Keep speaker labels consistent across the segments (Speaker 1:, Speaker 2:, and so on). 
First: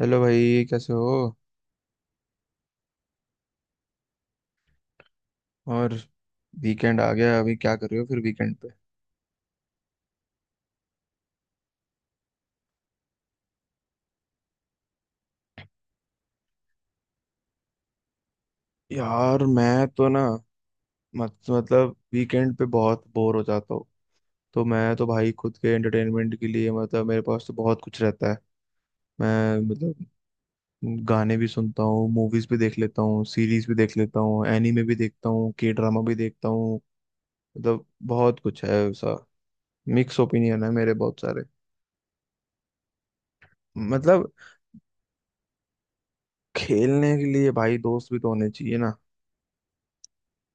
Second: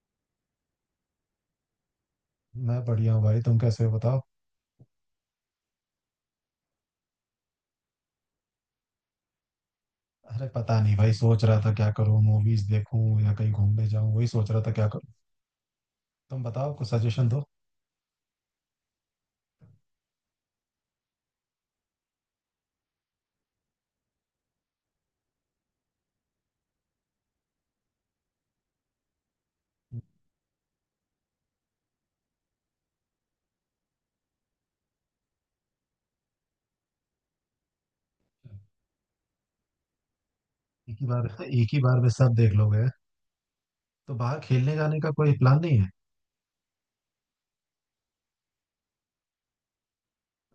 Speaker 1: Hello भाई, कैसे हो?
Speaker 2: मैं बढ़िया हूँ भाई। तुम कैसे हो बताओ।
Speaker 1: और वीकेंड आ गया, अभी क्या कर रहे हो फिर वीकेंड पे?
Speaker 2: अरे पता नहीं भाई, सोच रहा था क्या करूँ, मूवीज देखूँ या कहीं घूमने जाऊँ, वही सोच रहा था क्या करूँ। तुम बताओ, कुछ सजेशन दो।
Speaker 1: यार मैं तो ना मत, मतलब वीकेंड पे बहुत बोर हो जाता हूँ। तो मैं तो भाई, खुद के एंटरटेनमेंट के लिए मतलब मेरे पास तो बहुत कुछ रहता है। मैं, मतलब, गाने भी सुनता हूँ, मूवीज भी देख लेता हूँ, सीरीज भी देख लेता हूँ, एनीमे भी देखता हूँ, के ड्रामा भी देखता हूँ। मतलब बहुत कुछ है ऐसा। मिक्स ओपिनियन है मेरे
Speaker 2: एक ही
Speaker 1: बहुत
Speaker 2: बार
Speaker 1: सारे।
Speaker 2: एक ही बार में सब देख लोगे? तो
Speaker 1: मतलब
Speaker 2: बाहर खेलने जाने का कोई प्लान नहीं है?
Speaker 1: खेलने के लिए भाई दोस्त भी तो होने चाहिए ना।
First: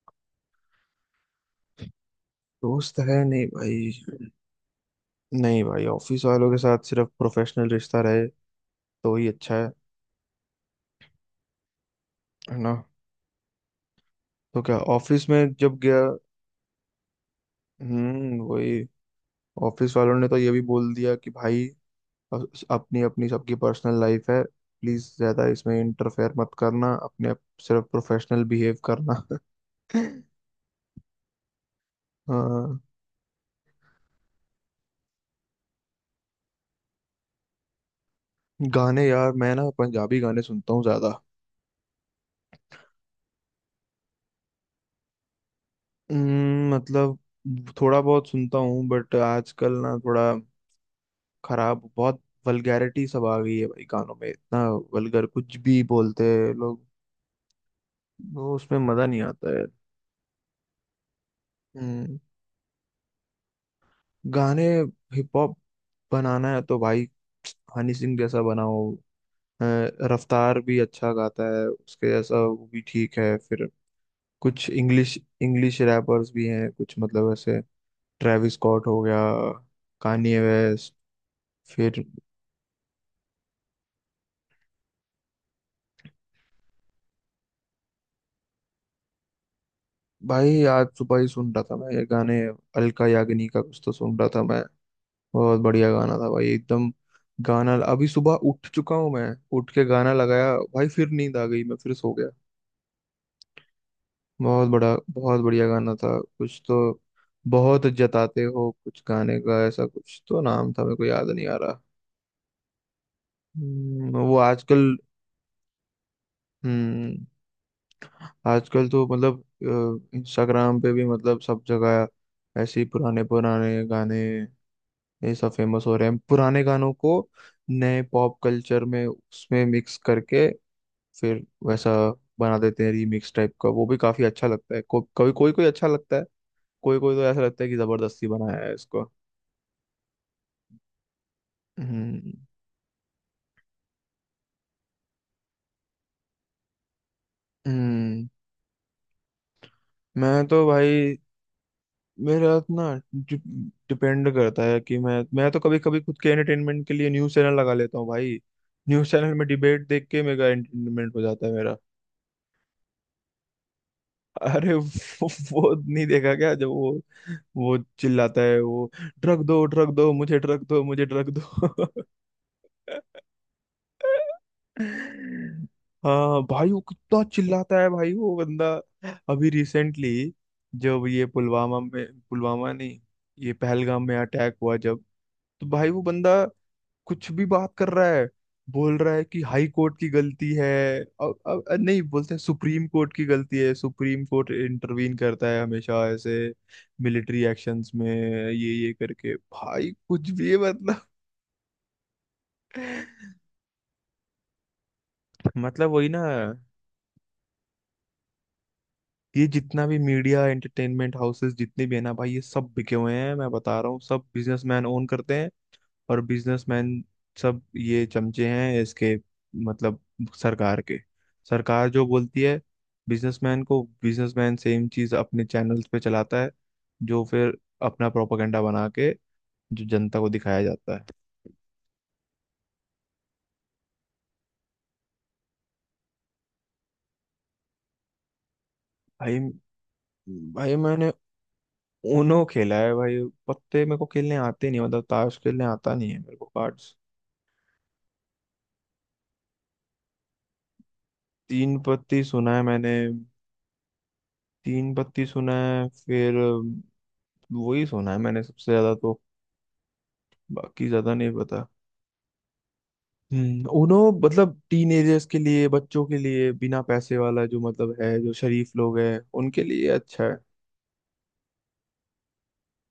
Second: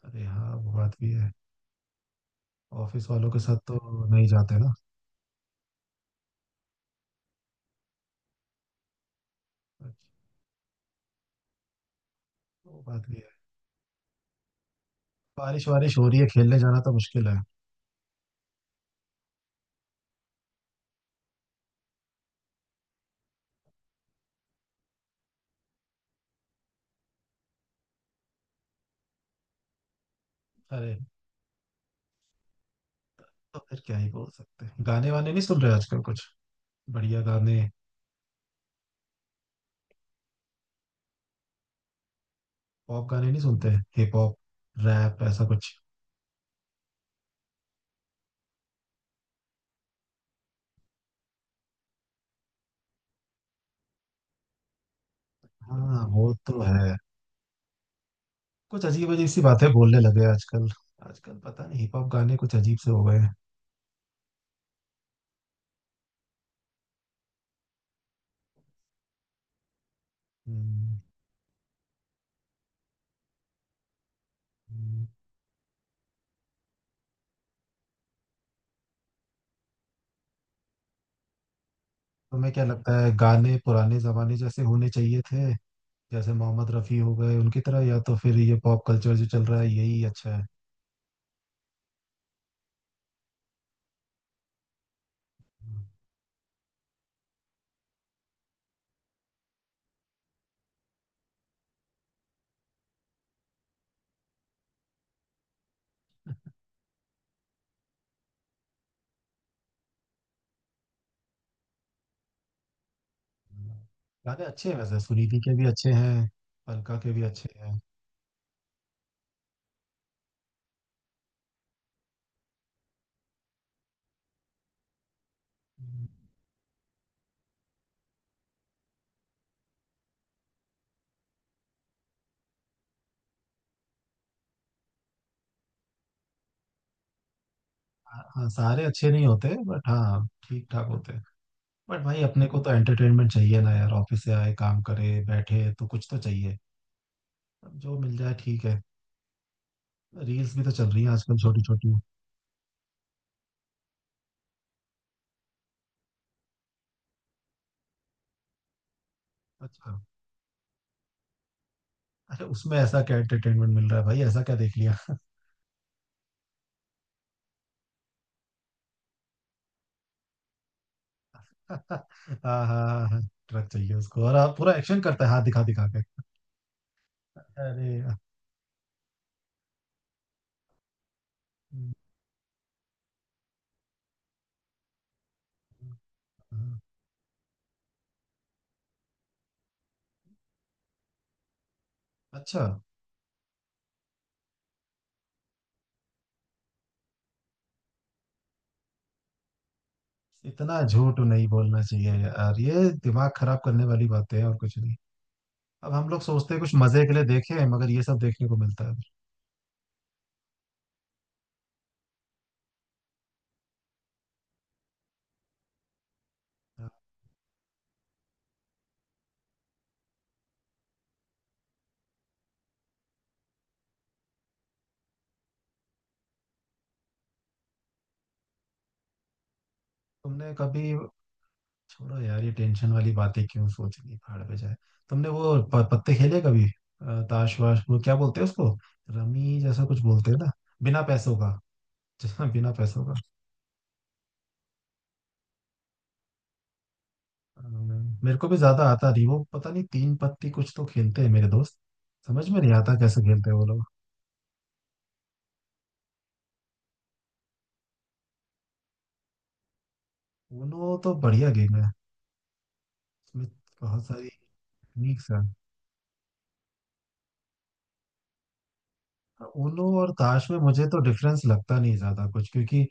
Speaker 2: अरे हाँ, वो बात भी है।
Speaker 1: दोस्त
Speaker 2: ऑफिस
Speaker 1: है
Speaker 2: वालों के
Speaker 1: नहीं
Speaker 2: साथ तो
Speaker 1: भाई।
Speaker 2: नहीं जाते ना?
Speaker 1: नहीं भाई, ऑफिस वालों के साथ सिर्फ प्रोफेशनल रिश्ता रहे तो ही अच्छा है
Speaker 2: अच्छा,
Speaker 1: है ना।
Speaker 2: वो बात भी है।
Speaker 1: तो क्या ऑफिस में
Speaker 2: बारिश
Speaker 1: जब
Speaker 2: वारिश
Speaker 1: गया,
Speaker 2: हो रही है, खेलने जाना तो मुश्किल है।
Speaker 1: वही, ऑफिस वालों ने तो ये भी बोल दिया कि भाई, अ- अपनी अपनी सबकी पर्सनल लाइफ है, प्लीज ज्यादा इसमें इंटरफेयर मत करना, अपने आप सिर्फ प्रोफेशनल बिहेव करना।
Speaker 2: अरे।
Speaker 1: हाँ।
Speaker 2: तो फिर क्या ही बोल सकते हैं। गाने वाने नहीं सुन रहे आजकल कुछ बढ़िया गाने?
Speaker 1: गाने यार मैं ना पंजाबी गाने सुनता हूँ ज्यादा।
Speaker 2: पॉप गाने नहीं सुनते? हिप हॉप, रैप ऐसा कुछ?
Speaker 1: मतलब थोड़ा बहुत सुनता हूँ बट आजकल ना थोड़ा खराब बहुत, वल्गैरिटी सब आ गई है भाई गानों में, इतना वल्गर कुछ भी
Speaker 2: हाँ
Speaker 1: बोलते
Speaker 2: वो
Speaker 1: हैं
Speaker 2: तो
Speaker 1: लोग।
Speaker 2: है।
Speaker 1: वो उसमें
Speaker 2: कुछ
Speaker 1: मजा
Speaker 2: अजीब
Speaker 1: नहीं
Speaker 2: अजीब सी
Speaker 1: आता है।
Speaker 2: बातें बोलने लगे आजकल। आजकल पता नहीं हिप हॉप
Speaker 1: हम्म,
Speaker 2: गाने कुछ अजीब से हो गए हैं।
Speaker 1: गाने, हिप हॉप बनाना है तो भाई, हनी सिंह जैसा बनाओ। अ, रफ्तार भी
Speaker 2: हम्म।
Speaker 1: अच्छा गाता है, उसके जैसा वो भी ठीक है फिर। कुछ
Speaker 2: हम्म।
Speaker 1: इंग्लिश इंग्लिश रैपर्स भी हैं कुछ, मतलब ऐसे, ट्रेविस स्कॉट हो गया, कान्ये वेस्ट, फिर।
Speaker 2: तुम्हें क्या लगता है, गाने पुराने जमाने जैसे होने चाहिए थे, जैसे मोहम्मद रफी हो गए उनकी तरह, या तो फिर ये पॉप कल्चर जो चल रहा है यही अच्छा है?
Speaker 1: भाई आज सुबह ही सुन रहा था मैं ये गाने। अलका याग्निक का कुछ तो सुन रहा था मैं, बहुत बढ़िया गाना था भाई एकदम। गाना, अभी सुबह उठ चुका हूँ मैं, उठ के गाना लगाया भाई, फिर नींद आ गई, मैं फिर सो गया। बहुत बड़ा, बहुत बढ़िया गाना था कुछ तो, बहुत जताते हो कुछ गाने का, ऐसा कुछ तो नाम था मेरे को याद नहीं आ रहा।
Speaker 2: हम्म।
Speaker 1: वो
Speaker 2: गाने अच्छे हैं,
Speaker 1: आजकल,
Speaker 2: वैसे सुनिधि के भी अच्छे हैं। अलका के भी
Speaker 1: हम्म।
Speaker 2: अच्छे हैं।
Speaker 1: आजकल तो मतलब इंस्टाग्राम पे भी, मतलब सब जगह ऐसे ही पुराने पुराने गाने, ये सब फेमस हो रहे
Speaker 2: हम्म।
Speaker 1: हैं, पुराने गानों को नए पॉप कल्चर में उसमें मिक्स करके फिर वैसा बना देते हैं, रीमिक्स टाइप का, वो भी काफी अच्छा लगता है। कभी कोई कोई अच्छा लगता है, कोई कोई तो ऐसा लगता है कि
Speaker 2: हाँ
Speaker 1: जबरदस्ती
Speaker 2: हाँ,
Speaker 1: बनाया है
Speaker 2: सारे अच्छे
Speaker 1: इसको।
Speaker 2: नहीं होते, बट हाँ ठीक ठाक होते हैं। बट भाई
Speaker 1: हम्म।
Speaker 2: अपने को तो एंटरटेनमेंट चाहिए ना यार, ऑफिस से आए काम करे बैठे तो कुछ तो चाहिए। अब जो मिल
Speaker 1: हम्म,
Speaker 2: जाए ठीक है।
Speaker 1: मैं
Speaker 2: रील्स भी
Speaker 1: तो
Speaker 2: तो चल रही है
Speaker 1: भाई,
Speaker 2: आजकल, छोटी छोटी।
Speaker 1: मेरा ना डिपेंड करता है कि मैं तो कभी कभी खुद के एंटरटेनमेंट के लिए न्यूज चैनल लगा लेता हूँ भाई। न्यूज चैनल में डिबेट
Speaker 2: अच्छा।
Speaker 1: देख के मेरा एंटरटेनमेंट हो जाता है मेरा।
Speaker 2: अरे उसमें ऐसा क्या एंटरटेनमेंट मिल रहा है भाई, ऐसा क्या
Speaker 1: अरे
Speaker 2: देख लिया?
Speaker 1: वो नहीं देखा क्या, जब वो चिल्लाता है वो, ड्रग दो, ड्रग दो, मुझे ड्रग दो, मुझे ड्रग
Speaker 2: हाँ।
Speaker 1: दो।
Speaker 2: हाँ, हाँ, हाँ, ट्रक चाहिए उसको, और आप पूरा एक्शन करता है, हाथ दिखा दिखा के।
Speaker 1: हाँ भाई वो कितना चिल्लाता
Speaker 2: अरे।
Speaker 1: है भाई वो बंदा। अभी रिसेंटली जब ये पुलवामा
Speaker 2: हम्म।
Speaker 1: में, पुलवामा नहीं, ये पहलगाम में अटैक हुआ जब, तो भाई वो बंदा कुछ भी बात कर रहा है, बोल रहा है कि हाई कोर्ट की गलती है। अब नहीं बोलते हैं
Speaker 2: अच्छा।
Speaker 1: सुप्रीम कोर्ट की गलती है, सुप्रीम कोर्ट इंटरवीन करता है हमेशा ऐसे मिलिट्री एक्शंस में, ये करके भाई कुछ भी है
Speaker 2: इतना
Speaker 1: मतलब।
Speaker 2: झूठ नहीं बोलना चाहिए यार ये, दिमाग खराब करने वाली बातें हैं और कुछ नहीं।
Speaker 1: मतलब
Speaker 2: अब
Speaker 1: वही
Speaker 2: हम
Speaker 1: ना,
Speaker 2: लोग सोचते हैं कुछ मजे के लिए देखें, मगर ये सब देखने को मिलता है।
Speaker 1: ये जितना भी मीडिया एंटरटेनमेंट हाउसेस जितने भी है ना भाई, ये सब बिके हुए हैं मैं बता रहा हूँ, सब बिजनेसमैन ओन करते हैं। और
Speaker 2: हाँ।
Speaker 1: बिजनेसमैन, सब ये चमचे हैं इसके, मतलब सरकार के। सरकार जो बोलती है बिजनेसमैन को, बिजनेसमैन सेम चीज अपने चैनल्स पे चलाता है, जो फिर अपना प्रोपागेंडा बना के जो जनता को
Speaker 2: तुमने
Speaker 1: दिखाया
Speaker 2: कभी
Speaker 1: जाता है।
Speaker 2: छोड़ो यार, ये टेंशन वाली बातें क्यों सोचनी, पहाड़ पे जाए। तुमने वो पत्ते खेले कभी, ताश वाश, वो क्या बोलते हैं उसको?
Speaker 1: भाई,
Speaker 2: रमी जैसा कुछ बोलते हैं ना?
Speaker 1: भाई
Speaker 2: बिना
Speaker 1: मैंने
Speaker 2: पैसों का।
Speaker 1: ऊनो
Speaker 2: जैसा बिना
Speaker 1: खेला है
Speaker 2: पैसों
Speaker 1: भाई।
Speaker 2: का।
Speaker 1: पत्ते मेरे को खेलने आते नहीं, मतलब ताश खेलने आता नहीं है मेरे को, कार्ड्स।
Speaker 2: मेरे को भी ज्यादा आता नहीं, वो पता नहीं तीन पत्ती कुछ तो खेलते हैं मेरे
Speaker 1: तीन
Speaker 2: दोस्त।
Speaker 1: पत्ती
Speaker 2: समझ
Speaker 1: सुना
Speaker 2: में
Speaker 1: है
Speaker 2: नहीं
Speaker 1: मैंने।
Speaker 2: आता कैसे खेलते हैं वो लोग।
Speaker 1: तीन पत्ती सुना है फिर, वही सुना है मैंने सबसे ज्यादा तो, बाकी
Speaker 2: उनो
Speaker 1: ज्यादा
Speaker 2: तो
Speaker 1: नहीं
Speaker 2: बढ़िया
Speaker 1: पता।
Speaker 2: गेम है। उसमें
Speaker 1: हम्म, उनो,
Speaker 2: बहुत सारी
Speaker 1: मतलब टीनेजर्स
Speaker 2: टेक्निक्स
Speaker 1: के
Speaker 2: है।
Speaker 1: लिए, बच्चों के लिए, बिना पैसे वाला जो मतलब है, जो शरीफ लोग हैं उनके
Speaker 2: उनो
Speaker 1: लिए
Speaker 2: और
Speaker 1: अच्छा है।
Speaker 2: ताश में मुझे तो डिफरेंस लगता नहीं ज्यादा कुछ, क्योंकि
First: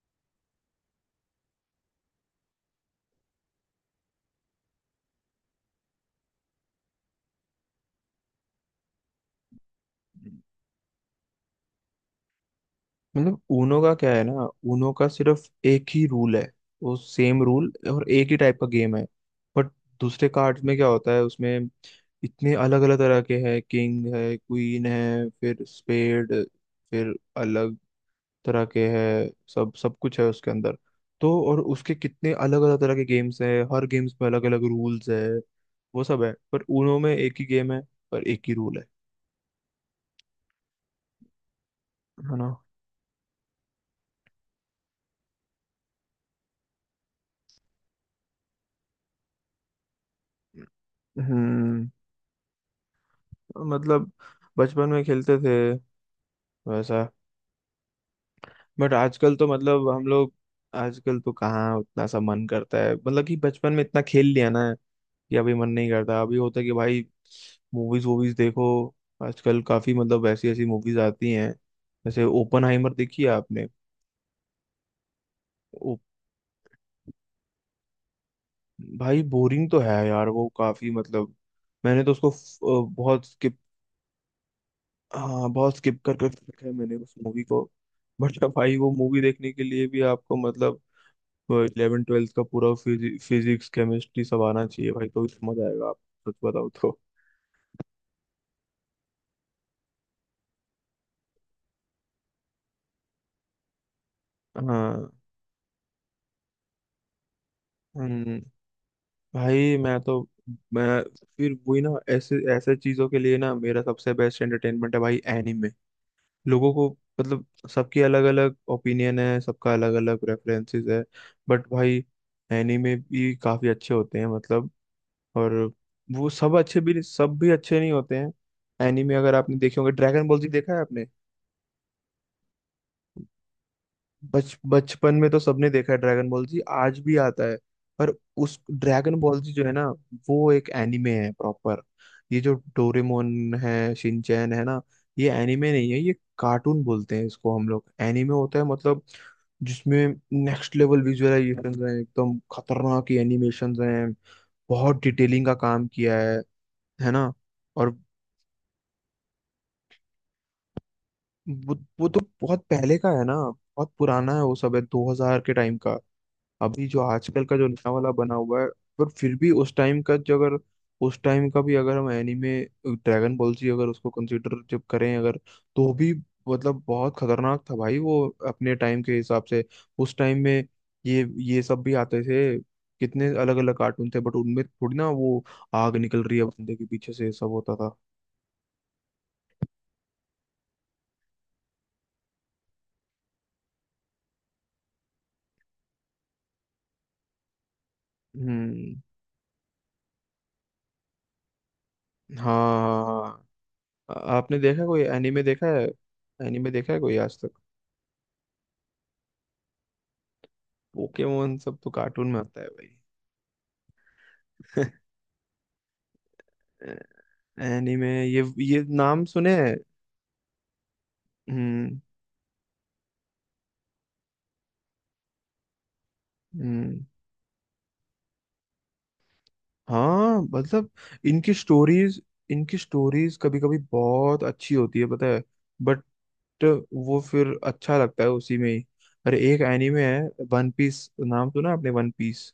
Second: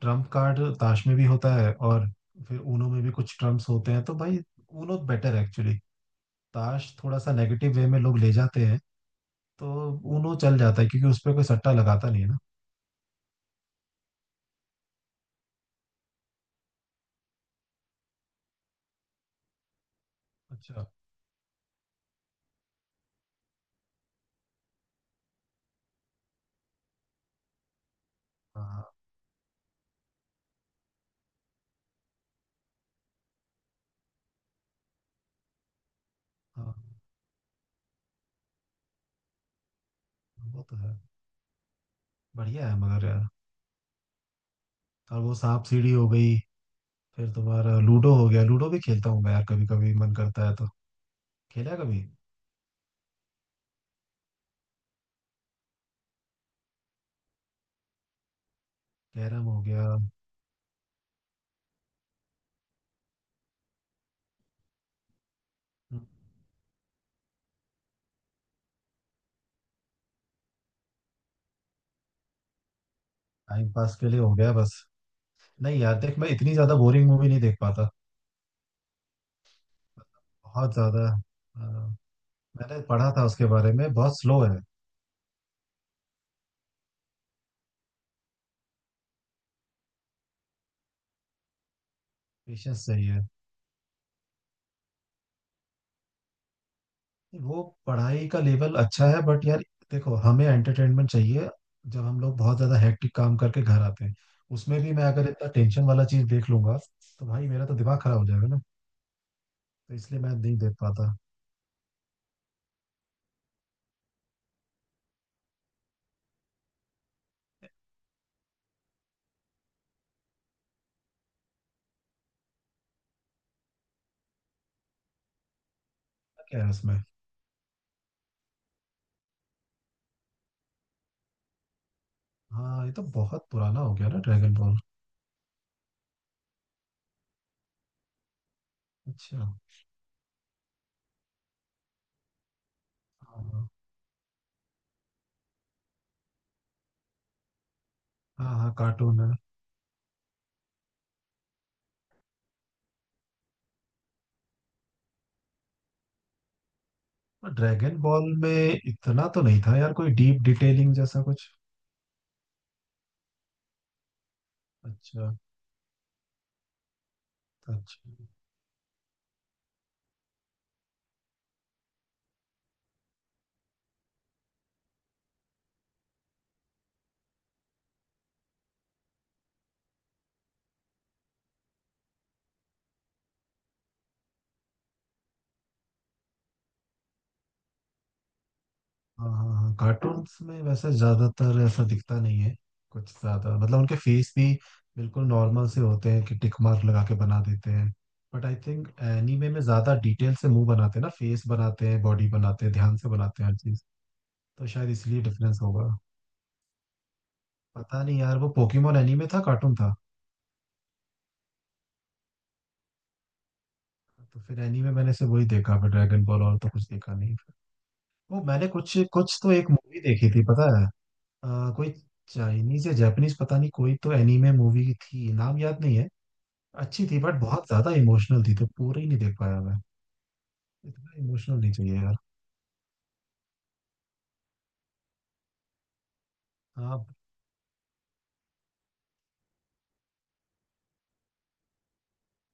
Speaker 2: ट्रम्प कार्ड ताश में भी होता है, और फिर ऊनो में भी कुछ ट्रम्प्स होते हैं, तो भाई ऊनो बेटर है एक्चुअली। ताश थोड़ा सा नेगेटिव वे में लोग ले जाते हैं, तो ऊनो चल जाता है, क्योंकि उस पर कोई सट्टा लगाता नहीं है ना।
Speaker 1: मतलब ऊनो का क्या है ना, ऊनो का सिर्फ एक ही रूल है। वो सेम रूल और एक ही टाइप का गेम है। बट दूसरे कार्ड्स में
Speaker 2: अच्छा।
Speaker 1: क्या होता है उसमें, इतने अलग अलग तरह के हैं, किंग है, क्वीन है, फिर स्पेड, फिर अलग तरह
Speaker 2: हाँ।
Speaker 1: के है। सब सब कुछ है उसके अंदर। तो और उसके कितने अलग अलग तरह के गेम्स हैं, हर गेम्स में अलग अलग रूल्स है, वो सब है। पर
Speaker 2: हाँ
Speaker 1: ऊनो में एक ही गेम है और एक ही रूल है
Speaker 2: वो तो है।
Speaker 1: है ना।
Speaker 2: बढ़िया है, मगर यार। और वो सांप सीढ़ी हो गई। फिर तुम्हारा लूडो हो गया। लूडो भी खेलता हूँ मैं यार, कभी कभी मन करता है तो। खेला है
Speaker 1: हम्म,
Speaker 2: कभी?
Speaker 1: मतलब बचपन में खेलते थे वैसा, बट आजकल
Speaker 2: कैरम
Speaker 1: तो
Speaker 2: हो गया।
Speaker 1: मतलब हम लोग, आजकल तो कहाँ उतना सा मन करता है, मतलब कि बचपन में इतना खेल लिया ना, कि अभी मन नहीं करता। अभी होता है कि भाई, मूवीज वूवीज देखो। आजकल काफी, मतलब, ऐसी ऐसी मूवीज आती हैं जैसे ओपनहाइमर, देखी है आपने?
Speaker 2: टाइम पास के लिए हो गया बस। नहीं
Speaker 1: ओ,
Speaker 2: यार देख, मैं इतनी ज्यादा बोरिंग मूवी नहीं देख पाता।
Speaker 1: भाई बोरिंग तो है यार वो
Speaker 2: बहुत
Speaker 1: काफी,
Speaker 2: ज्यादा।
Speaker 1: मतलब, मैंने तो उसको
Speaker 2: मैंने पढ़ा था
Speaker 1: बहुत
Speaker 2: उसके
Speaker 1: स्किप,
Speaker 2: बारे में, बहुत स्लो है।
Speaker 1: हाँ बहुत स्किप कर कर रखा है मैंने उस मूवी को। बट भाई वो मूवी देखने के लिए भी आपको, मतलब, इलेवन ट्वेल्थ का पूरा
Speaker 2: पेशेंस चाहिए।
Speaker 1: फिजिक्स केमिस्ट्री सब आना चाहिए भाई, तो समझ आएगा आप। सच बताओ तो।
Speaker 2: वो पढ़ाई का लेवल अच्छा है, बट यार देखो, हमें एंटरटेनमेंट चाहिए। जब हम लोग बहुत ज्यादा हेक्टिक काम करके घर आते हैं, उसमें भी मैं
Speaker 1: हाँ।
Speaker 2: अगर इतना टेंशन वाला चीज देख लूंगा, तो भाई मेरा तो दिमाग खराब हो
Speaker 1: हम्म।
Speaker 2: जाएगा ना।
Speaker 1: भाई
Speaker 2: तो
Speaker 1: मैं
Speaker 2: इसलिए
Speaker 1: तो,
Speaker 2: मैं नहीं देख
Speaker 1: मैं
Speaker 2: पाता।
Speaker 1: फिर वही ना, ऐसे ऐसे चीजों के लिए ना मेरा सबसे बेस्ट एंटरटेनमेंट है भाई, एनीमे। लोगों को, मतलब, सबकी अलग अलग ओपिनियन है, सबका अलग अलग प्रेफरेंसेस है। बट भाई एनीमे भी काफी अच्छे होते हैं, मतलब। और वो सब
Speaker 2: क्या है
Speaker 1: अच्छे,
Speaker 2: इसमें?
Speaker 1: भी सब भी अच्छे नहीं होते हैं। एनीमे, अगर आपने देखे होंगे, ड्रैगन बॉल जी देखा है आपने?
Speaker 2: हाँ, ये तो बहुत पुराना हो गया ना ड्रैगन
Speaker 1: बच
Speaker 2: बॉल।
Speaker 1: बचपन में तो सबने देखा है, ड्रैगन बॉल जी आज भी आता है। पर उस ड्रैगन बॉल जी
Speaker 2: अच्छा।
Speaker 1: जो है ना, वो एक एनिमे है प्रॉपर। ये जो डोरेमोन
Speaker 2: हाँ
Speaker 1: है, शिनचैन है ना, ये एनिमे नहीं है, ये कार्टून, बोलते हैं इसको हम लोग। एनिमे
Speaker 2: हाँ
Speaker 1: होता है
Speaker 2: हाँ,
Speaker 1: मतलब
Speaker 2: कार्टून है।
Speaker 1: जिसमें नेक्स्ट लेवल विजुअलाइजेशन है, एकदम खतरनाक एनिमेशन हैं, बहुत डिटेलिंग का काम किया है ना। और
Speaker 2: ड्रैगन बॉल में इतना तो नहीं था यार, कोई डीप डिटेलिंग जैसा कुछ।
Speaker 1: वो तो बहुत पहले का है ना, बहुत पुराना है वो, सब है
Speaker 2: अच्छा।
Speaker 1: 2000 के टाइम का। अभी जो आजकल का जो नया वाला
Speaker 2: अच्छा।
Speaker 1: बना हुआ है, पर फिर भी उस टाइम का जो, अगर उस टाइम का भी अगर हम एनीमे, ड्रैगन बॉल जी अगर उसको कंसीडर जब करें अगर, तो भी, मतलब, बहुत खतरनाक था भाई वो, अपने टाइम के हिसाब से। उस टाइम में ये, सब भी आते थे, कितने अलग अलग कार्टून थे, बट उनमें थोड़ी ना वो, आग निकल रही है बंदे के पीछे से, ये सब होता था।
Speaker 2: हाँ हाँ हाँ, कार्टून्स में वैसे ज्यादातर ऐसा दिखता नहीं है कुछ ज्यादा, मतलब उनके फेस भी बिल्कुल नॉर्मल से होते हैं, कि टिक मार्क लगा के बना देते हैं। But I think
Speaker 1: hmm,
Speaker 2: anime में ज्यादा डिटेल से मुंह बनाते हैं ना, फेस बनाते हैं, बॉडी
Speaker 1: हाँ,
Speaker 2: बनाते हैं, ध्यान
Speaker 1: हाँ
Speaker 2: से बनाते
Speaker 1: हाँ।
Speaker 2: हैं हर चीज।
Speaker 1: आपने
Speaker 2: तो
Speaker 1: देखा,
Speaker 2: शायद
Speaker 1: कोई
Speaker 2: इसलिए
Speaker 1: एनीमे
Speaker 2: डिफरेंस
Speaker 1: देखा है?
Speaker 2: होगा।
Speaker 1: एनीमे देखा है कोई आज तक?
Speaker 2: पता नहीं यार, वो पोकेमोन एनीमे था कार्टून था।
Speaker 1: पोकेमोन, सब तो कार्टून में आता है भाई।
Speaker 2: तो फिर एनीमे मैंने सिर्फ वही देखा, फिर ड्रैगन बॉल, और तो कुछ देखा नहीं फिर।
Speaker 1: एनीमे,
Speaker 2: वो मैंने
Speaker 1: ये
Speaker 2: कुछ
Speaker 1: नाम
Speaker 2: कुछ तो
Speaker 1: सुने
Speaker 2: एक
Speaker 1: हैं?
Speaker 2: मूवी देखी थी पता है, अ, कोई
Speaker 1: हम्म।
Speaker 2: चाइनीज या जापानीज पता नहीं, कोई तो एनीमे मूवी थी, नाम याद नहीं है।
Speaker 1: हम्म।
Speaker 2: अच्छी थी, बट बहुत ज्यादा इमोशनल थी, तो पूरी नहीं देख पाया मैं।
Speaker 1: हाँ, मतलब,
Speaker 2: इतना
Speaker 1: इनकी
Speaker 2: इमोशनल नहीं चाहिए यार।
Speaker 1: स्टोरीज, इनकी स्टोरीज कभी कभी बहुत अच्छी होती है पता है। बट
Speaker 2: हाँ।
Speaker 1: वो फिर अच्छा लगता है उसी में ही। अरे, एक एनीमे है, वन पीस नाम सुना आपने, वन पीस?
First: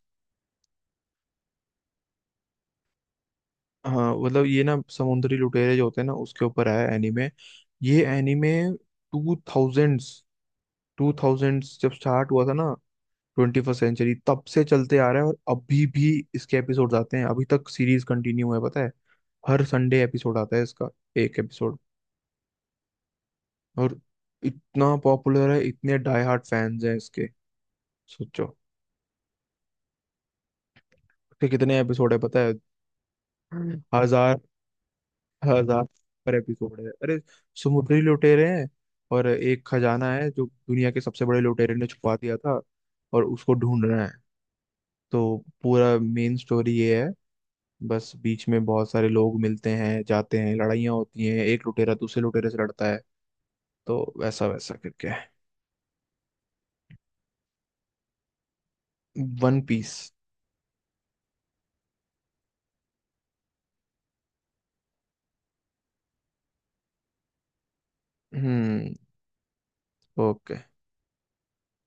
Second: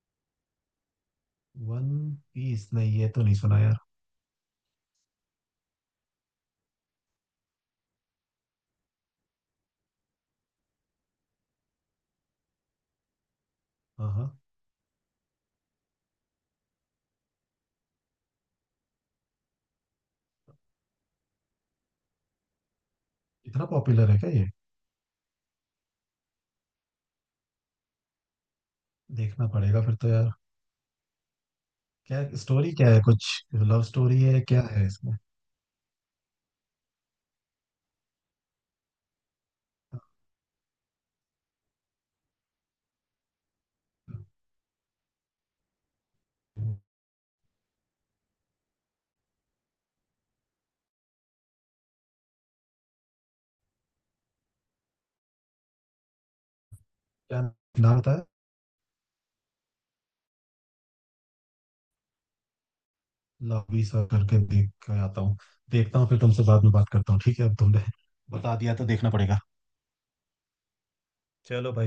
Speaker 2: वन पीस नहीं, ये तो नहीं सुना यार।
Speaker 1: हाँ, मतलब ये ना समुद्री लुटेरे जो होते हैं ना, उसके ऊपर है एनीमे। ये एनीमे 2000s, 2000s जब स्टार्ट हुआ था ना, 21st
Speaker 2: हाँ
Speaker 1: सेंचुरी,
Speaker 2: हाँ।
Speaker 1: तब से चलते आ रहा है और अभी भी इसके एपिसोड्स आते हैं। अभी तक सीरीज कंटिन्यू है पता है। हर संडे एपिसोड आता है इसका, एक एपिसोड।
Speaker 2: इतना
Speaker 1: और
Speaker 2: पॉपुलर है क्या ये?
Speaker 1: इतना पॉपुलर है, इतने डाई हार्ट फैंस हैं इसके, सोचो
Speaker 2: देखना पड़ेगा फिर तो यार।
Speaker 1: कि कितने एपिसोड है
Speaker 2: क्या
Speaker 1: पता है।
Speaker 2: स्टोरी, क्या है कुछ?
Speaker 1: हम्म।
Speaker 2: लव स्टोरी
Speaker 1: 1000,
Speaker 2: है, क्या है इसमें?
Speaker 1: 1000 पर एपिसोड है। अरे, समुद्री लुटेरे हैं और एक खजाना है जो दुनिया के सबसे बड़े लुटेरे ने छुपा दिया था, और उसको ढूंढ रहे हैं। तो पूरा मेन स्टोरी ये है। बस बीच में बहुत सारे लोग मिलते हैं, जाते हैं, लड़ाइयाँ होती हैं, एक लुटेरा दूसरे लुटेरे से लड़ता है, तो वैसा वैसा करके।
Speaker 2: क्या नाम होता है?
Speaker 1: One Piece.
Speaker 2: लवी सर करके देख के आता हूँ। देखता हूँ, फिर तुमसे बाद में बात करता हूँ, ठीक है, अब तुमने बता दिया तो
Speaker 1: हम्म।
Speaker 2: देखना पड़ेगा।
Speaker 1: ओके।
Speaker 2: चलो भाई।